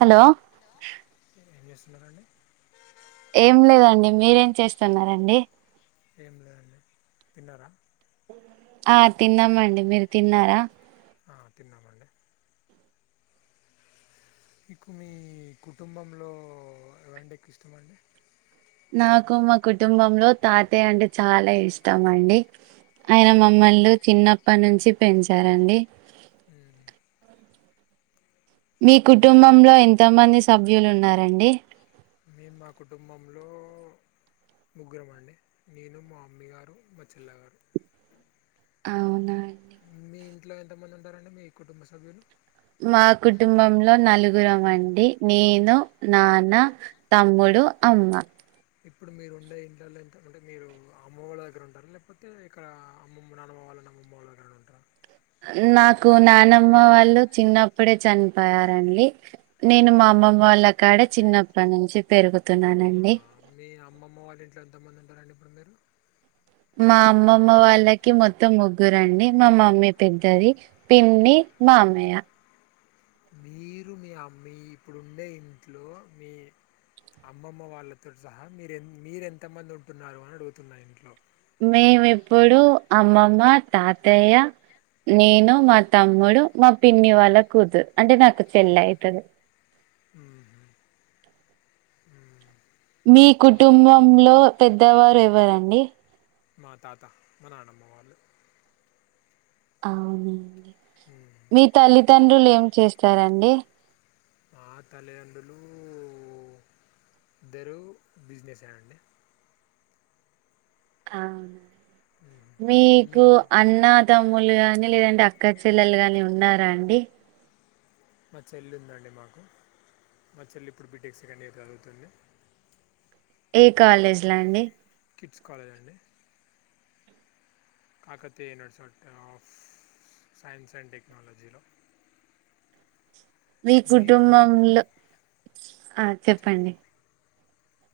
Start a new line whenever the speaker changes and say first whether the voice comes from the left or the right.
right: Hello
left: ఎన్నిస్తుినారణే
right: ఏం లేదండి మీరేం చేస్తున్నారండి
left: ఏం లేదండి తిన్నారా
right: ఆ తిన్నామండి మీరు తిన్నారా
left: ఆ తిన్నామండి మీకు మీ కుటుంబంలో ఎవంటే ఎక్కువ ఇష్టం అండి
right: నాకు మా కుటుంబంలో తాతయ్య అంటే చాలా ఇష్టం అండి ఆయన
left: మ్మ్.
right: మమ్మల్ని చిన్నప్పటి నుంచి పెంచారండి
left: మ్మ్ హ్
right: మీ కుటుంబంలో ఎంతమంది సభ్యులు ఉన్నారండి
left: మేము మా కుటుంబంలో ముగ్గురం అండి నేను మా అమ్మ గారు మా చెల్లగారు
right: అవునాండి
left: మీ ఇంట్లో ఎంతమంది ఉంటారండి మీ కుటుంబ సభ్యులు
right: మా కుటుంబంలో నలుగురమండి నేను నాన్న తమ్ముడు అమ్మ
left: ఇప్పుడు మీరు ఉండే ఇంట్లో ఎంతంటే మీరు అమ్మ వాళ్ళ దగ్గర ఉన్నారా లేకపోతే ఇక్కడ అమ్మమ్మ నానమ్మ వాళ్ళ అమ్మోళ్ళతో ఉంటారా
right: నాకు నానమ్మ వాళ్ళు చిన్నప్పుడే చనిపోయారండి నేను మా అమ్మ అమ్మమ్మ వాళ్ళ కాడ చిన్నప్పటి నుంచి పెరుగుతున్నానండి
left: మీ అమ్మమ్మ వాళ్ళ ఇంట్లో ఎంతమంది ఉంటారండి ఇప్పుడు మీరు
right: మా అమ్మమ్మ వాళ్ళకి మొత్తం ముగ్గురండి మా మమ్మీ పెద్దది పిన్ని మామయ్య
left: మీరు మీ ఇప్పుడుండే ఇంట్లో మీ అమ్మమ్మ వాళ్ళతో సహా మీరు మీరు ఎంత మంది ఉంటున్నారు అని అడుగుతున్న ఇంట్లో
right: మేమిప్పుడు అమ్మమ్మ తాతయ్య నేను మా తమ్ముడు మా పిన్ని వాళ్ళ కూతురు అంటే నాకు చెల్ల అవుతుంది
left: హ
right: మీ కుటుంబంలో పెద్దవారు ఎవరండి
left: మా తాతా మా నానమ్మ వాళ్ళు
right: అవునండి
left: ఊహు
right: మీ తల్లితండ్రులు ఏం చేస్తారండి
left: మా తల్లిదండ్రులు ఇద్దర బిజినెసే అండి
right: అవునా
left: మ్మ్
right: మీకు
left: మేం
right: అన్న తమ్ములు గాని లేదంటే అక్క చెల్లెలు గాని ఉన్నారా అండి
left: మా చెల్లి ఉందండి మాకు మా చెల్లి ఇప్పుడు బీటెక్ సెకండ్ ఇయర్ చదువుతుంది
right: ఏ కాలేజ్ లో అండి
left: కిడ్స్ కాలేజ్ అండి Kakatiya university of science and technology లో
right: మీ కుటుంబంలో ఆ చెప్పండి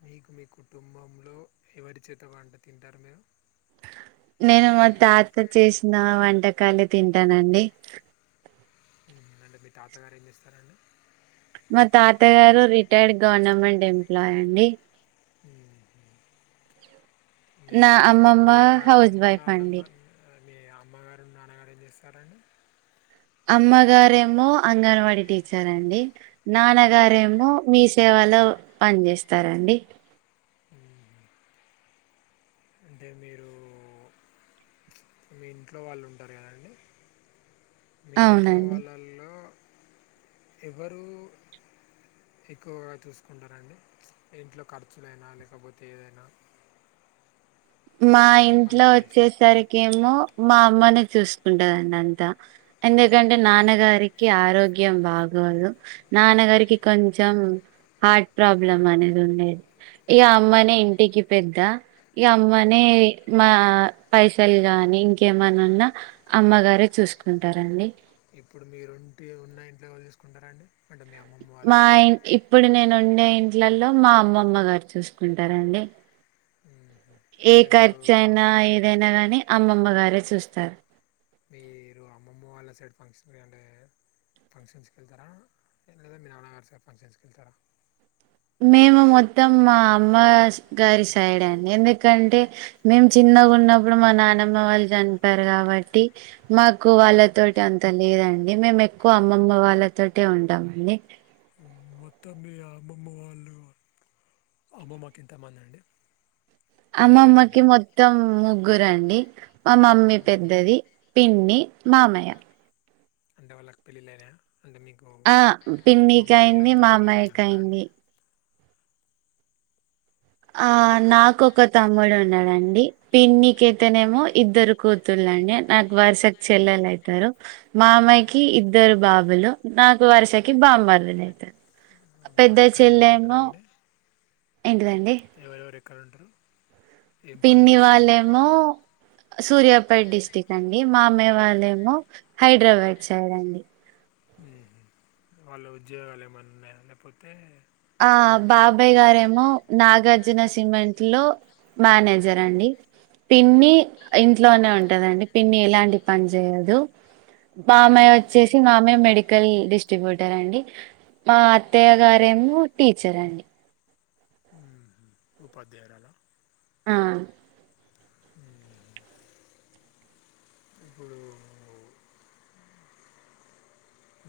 left: మీకు మీ కుటుంబంలో ఎవరి చేత వంట తింటారు మీరు
right: నేను మా తాత చేసిన వంటకాలే తింటానండి
left: అంటే మీ తాతగారు ఏం చేస్తారండి
right: మా తాత గారు రిటైర్డ్ గవర్నమెంట్ ఎంప్లాయ్ అండి
left: మ్మ్ మీ
right: మా అమ్మమ్మ
left: మమ్మీ గారు
right: హౌస్ వైఫ్
left: నాన్నమ్మ
right: అండి
left: మీ అమ్మగారు నాన్నగారు ఏం చేస్తారండి
right: అమ్మగారేమో అంగన్వాడీ టీచర్ అండి నాన్నగారేమో మీ సేవ లో పని చేేస్తారండి
left: మ్మ్ అంటే మీరు మీ ఇంట్లో వాళ్ళు ఉంటారు కదండి మీ ఇంట్లో
right: అవునండి.
left: వాళ్ళల్లో ఎవరు ఎక్కువగా చూసుకుంటారంండి ఇంట్లో ఖర్చులైనా లేకపోతే ఏదైనా
right: మా
left: ఏం
right: ఇంట్లో
left: పనులు చేసినా
right: వచ్చేసరికిేమో మా అమ్మనే చూసుకుంటదండి అంతా ఎందుకంటే నాన్నగారికి ఆరోగ్యం బాగు గోదు నాన్నగారికి కొంచెం హార్ట్ ప్రాబ్లం అనేది ఉండేది ఇగా అమ్మనే ఇంటికి పెద్ద ఇగా అమ్ అమ్మనే మా పైసలు గాని ఇంకేమనా ఉన్నా అమ్మగారే చూసుకుం ఉంటారండి
left: ఇప్పుడు మీరుంటి ఉన్న ఇంట్లో ఎవళ్ళు చూసుకుంటారండి
right: మా ఇ ఇప్పుడు నేను ను ఉండే ఇంట్లలో మా అమ్మమ్మ గారు చూసుకుంటారంండి
left: మ్మ్
right: ఏ
left: అంటే మీరు
right: ఖర్చు
left: ఆ
right: అయినా ఏదైనా గానీ అమ్మమ్మ గారే చూస్తారు
left: మీరు అమ్మమ్మ వాళ్ళ సైడ్ ఫంక్షన్ గా నే ఫంక్షన్స్కి వెళ్తారా లేదా మీ నాన్నగారు సా ఫంక్షన్స్కి వెళ్తారా
right: మేము మొత్తం మా అమ్మ గా గారి సైడ్ అండి ఎందుకంటే మేము చిన్ చిన్నగా ఉన్నప్పుడు మా నానమ్మ వాళ్ళు చనిపోయారు కాబట్టి మాకు వాళ్ళ తోటి అంత లేదండి అండి మేము ఎక్కువ అమ్మమ్మ వాళ్ళతో ఉంటామ అండి
left: మొత్తం మీ అమ్మమ్మ వాళ్ళు అమ్మమ్మకి ఇంతమంది అండి కొడుకులు బిడ్డలు
right: అమ్మమ్మకి మొత్తం ముగ్గురండి మా మమ్మీ
left: మ్మ్.
right: పెద్దది పిన్ని మామయ్య
left: అంటే వాళ్ళకి పెళ్ళిళ్ళైనా అంటే మీకు
right: ఆ పిన్నికి
left: బామ్మర్దులు
right: అయింది
left: కానీ తమ్ముళ్ళు వాళ్ళు
right: మామయ్యకి
left: ఉన్నారా అండి
right: అయింది ఆ నాకొ ఒక తమ్ముడు ఉన్నాడంండి పిన్నికైతనేమో ఇద్దరు కూతుల్ అండి నాకు వరుసకు చెల్లెలు అయితారు మామయ్యకి ఇద్దరు బాబులు నాకు వరుస నాకి బా మార్దయిలు అయితరు
left: బ
right: పెద్ద చెల్లమో ఏంటిదండి
left: ఎవరెవరు ఎక్కడ ఉంటరు
right: పిన్నివాళ్ళేమో సూర్యాపేట్ డిస్టిక్ట్ అండి మామయ్య వాళ్ళేమో హైదరాబాద్ సైడ్ అండి
left: ఉ వాళ్ళు ఉద్యోగాలు ఏమైన్నా ఉన్నాయా లేపోతే
right: ఆ బాబాయ్ గారేమో నాగార్జున సిమెంట్ లో మేనేజర్ అండి పిన్ని ఇంట్లోనే ఉంటదండి పిన్ని ఎలాంటి పని చేయదు బామయ్య వచ్చేసి మామయ్య మెడికల్ డిస్ట్రిబ్యూటర్ అండి మా అత్తయ్య గారేమో టీచర్ అండి
left: ఉపాధ్యాయురాల
right: ఆ
left: ఊహు ఇప్పుడు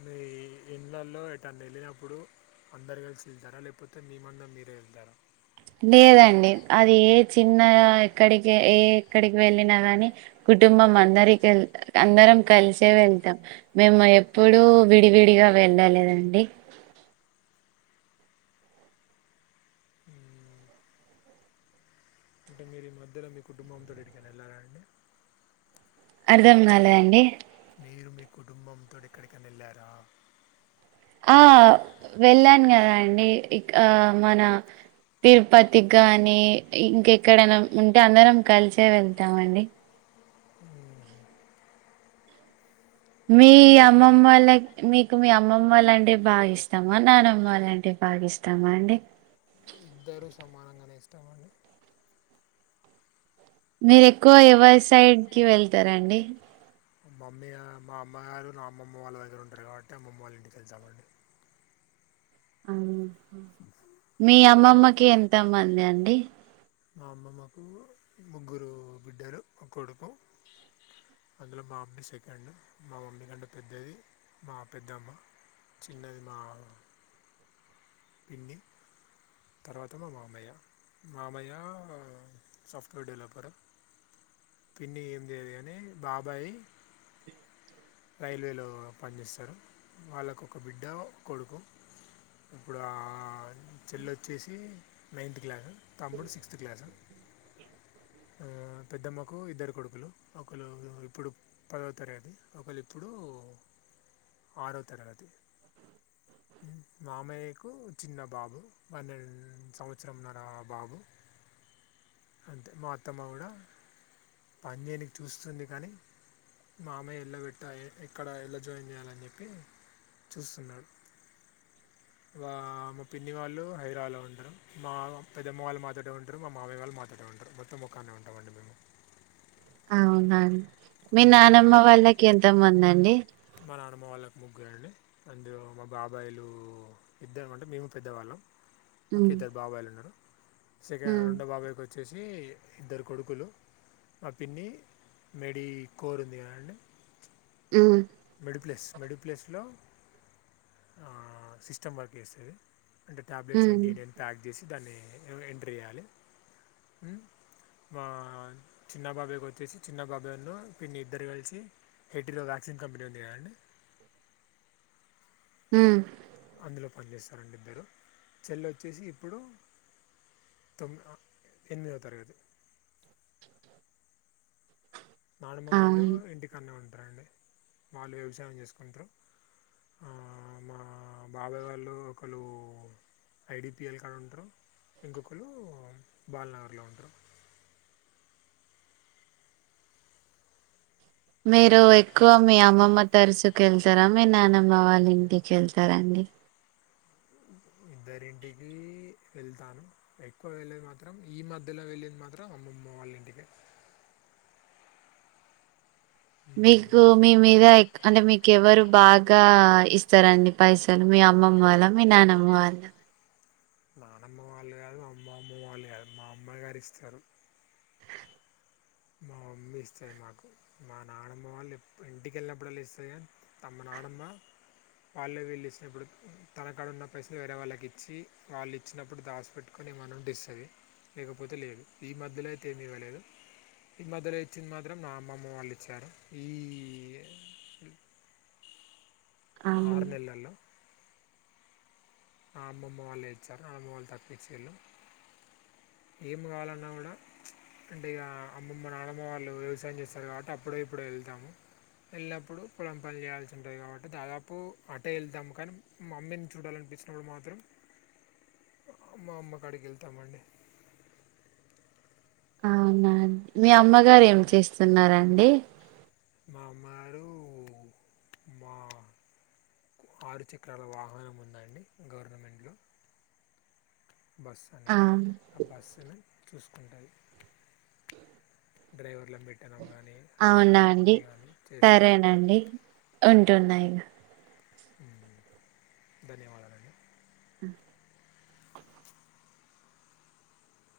left: మీ ఇళ్ళలో ఏంటన్న వెళ్ళినప్పుడు అందరు కలిసి వెళ్తారా లేకపోతే మీమందనా మీరే వెళ్తారా
right: లేదండి అది ఏ చిన్న ఇక్కడికి ఏ ఎక్కడికి వెళ్ళినా గాని గు కుటుంబం అందరికె అందరం కలిసే వెళ్తాం మేము ఎప్పుడు విడివిడిగా వెళ్ళాలేదండి
left: [inaudible] ఊమ్ అంటే మీరు ఈ మధ్యలో మీ కుటుంబంతో ఎటికైన ఏళ్ళారా అండి
right: అర్ధం కాలేదండి
left: నేరు మీ కుటుంబం తోటి ఎక్కడికి
right: ఆ వెళ్ళాను కదా అండి ఇ మన తిరుపతికి కానీ ఇంకెక్కడైనా ఉంటే అందరం కలిసే వెళ్తామండి
left: ఊహు
right: మీ
left: అంటే
right: అమ్మమ్మ
left: అప్పుడు
right: వాళ్ళ మీ మీ అమ్మమ్మ వాళ్ళ అంటే బాగా ఇస్తామా నానమ్మ వాళ్ళంటే బాగా ఇస్తామా అండి
left: ఇద్దరు సమానంగానే ఇష్టామండి
right: మీరు ఎక్కువ ఎవరి సైడ్కిి వెళ్తారండి
left: మా మమ్మ మా అమ్మయి గారు నా అమ్మమ్మ వాళ్ళ దగ్గర ఉంటారు కాబట్టి అమ్మమ్మ వాళ్ళ ఇంటికి తెలిదామండి
right: మీ అమ్మమ్మకి ఎంత మంది అండి
left: మా అమ్మమ్మకు ముగ్గురు బిడ్డలు ఒ కొడుకు అందులో మా అమ్మని సెకండ్ మా మమ్మీ కంటే పెద్దది మా పెద్ద అమ్మ చిన్నది మా పిన్ని తర్వాత మా మామయ్య మామయ సాఫ్ట్వేర్ డెవలపర్ పిన్ని ఏం చేయదు అని బాబాయి్ రైల్వేలో పనిచేస్తారు వాళ్ళకు ఒక బిడ్డ కొడుకు ఇప్పుడు ఆ చెల్ల వచ్చేసి నైన్త్ క్లాసు తమ్ముడు సిక్స్త్ క్లాసు పెద్దమ్మకు ఇద్దరు కొడుకు ఒకళ ఇప్పుడు పదవ తరగది ఒకళ ఇప్పుడు ఆరో తరగతి మామయ్యకు చిన్న బాబు పన్నెడు సంవత్సరంన్నార బాబు అంతే మా అత్తమ్మ కూడా పని నేనికి చూస్తుంది కానీ మామయ్య ఎలా పెట్ట ఎక్కడ ఎలా జాయిన్ చేయాలని చెప్పి చూస్తున్నారు వా మా పిన్ని వాళ్ళు హైరాలో ఉంటారు మా పెద్దమ్మ వాళ్ళ మాతోటే ఉంటారు మామయ వాళ్ళు మాతోలాటే ఉంటారు మొత్తం ముఖానే ఉంటామండి మేము
right: అవునాండి మీ నానమ్మ వాళ్ళకి ఎంత మంది అండి
left: మా నాన్నమ్మ వాళ్ళకు ముగ్గు అండి అందులో మా బాబాయిలు ఇద్దరం అంటే మేము పెద్దవాళ్ళం మాకు
right: హ్మ్
left: ఇద్దరు బాబాయిలు ఉన్నారు సెకండ్
right: హ్మ్
left: రెండో బాబాయికి వచ్చేసి అ ఇద్దరు కొడుకులు మా పిన్ని మేడిీ కోరు ఉంది కదండి
right: ఆ
left: మెడిప్లస్ మెడిప్లస్లో సిస్టమ్ వర్క్ చేస్తుంది అంటే టాబ్లెట్స్
right: హ్మ్
left: ఏంటింటి అని ప్యాక్ చేసి దాన్ని ఎంటరే చేయాలి మా చిన్న బాబాకి వచ్చేసి చిన్న బాబాయి పిన్ని ఇద్దరు కలిసి వ్యాక్సిన్ కంపెనీ ఉందిడి
right: హ
left: ఇందులో పనిచేస్తారండి ఇద్దరు చెల్ల వచ్చేసి ఇప్పుడు తొమ్మి ఎనిమిదవ తరగతి నానమ్మ వాళ్ళు
right: అవును
left: ఇంటికన్న ఉంటారండి వాళ్ళు వ్యవసాయం చేసుకుంటారు మా బాబాయ్ వాళ్ళు ఒకళు ఐడిపిఎల్ కాడ ఉంటారు ఇంకొకరు బాల్ నగర్లో ఉంటారు
right: మీరు ఎక్కువ మీ అమ్మమ్మ తరచూక వెళ్తారా మీ నానమ్మ వాళ్ళ ఇంటికి వెళ్తారడి అడి
left: [inaudible] ఇద్దరింటికి వెళ్తాను ఎక్కువ వెళ్ళేది మాత్రం ఈ మధ్యలో వెళ్ళేది మాత్రం అమ్మమ్ న్లైన్ టికెట్
right: మీకు మీ మీద అంటే మీకు ఎవరు బాగా ఇస్తారండి పైసలు మీ అమ్మమ్మ వాళ్ళ మీ నానమ్మ వాళ్ళ
left: నానమ్మ వాళ్ళు కాదు మా అమ్మ అమ్మ వాళ్ళు కాదు మా అమ్మ గారు ఇస్తారు. మా మమ్మీ ఇస్తది నాకు మా నానమ్మ వాళ్ళు ఇంటికెళ్ళినప్పుడల్లా ఇస్తది కాని తమ్మ నా ఆడమ్మా వాళ్ళు వీళ్ళు ఇచ్చినప్పుడు తన కాడ ఉన్న పైసలు వేరే వాళ్ళకి ఇచ్చి వాళ్ళు ఇచ్చినప్పుడు దాసిపెట్టుకొని ఏమనుంటే ఇస్తది లేకపోతే లేదు ఈ మధ్యలో అయితే ఏమి ఇవ్వలేదు ఈ మధ్యలో ఇచ్చింది మాత్రం మా అమ్మమ్మ వాళ్ళు ఇచ్చారు ఈ
right: అవును
left: ఆరునెలల్లో ఆ అమ్మమ్మ వాళ్ళు ఇచ్చారు అమ్మ వాళ్ళు తక్కుభ ఇచ్చిళ్ళు ఏమ్ గావాలన్నా గూడా అంటే ఇగ అమ్మమ్మ నానమ్మ వాళ్ళు వ్యవసాయం చేస్తారు కాబట్టి అప్పుడే ఇప్పుడే వెళ్తాము వెళ్ళినప్పుడు పొలం పని చేయాల్సి ఉంటది కాబట్టి దాదాపు అటే వెళ్తాము కానీ మమ్మీని చూడాలనిపిస్తుంది. అప్పుడు మాత్రం మా అమ్మకాడికి వెళ్తామండి
right: అవునాండి మీ అమ్మగారు ఏమి చేస్తున్నారండి
left: మా అమ్మగారు మా ఆరు చక్రాల వాహనం ఉందండి గవర్నమెంట్లో బస్
right: ఆ
left: అనేది ఆ బస్సులో చూసుకుంటది డ్రైవర్లను పెట్టడం కానీ అది
right: అవునా
left: కానీ
right: అండి
left: ఇది కానీ చేస్తుంది
right: సరేనండి ఉంటున్నా ఇగ
left: ఉమ్ ధన్యవాదాలండి
right: ఉమ్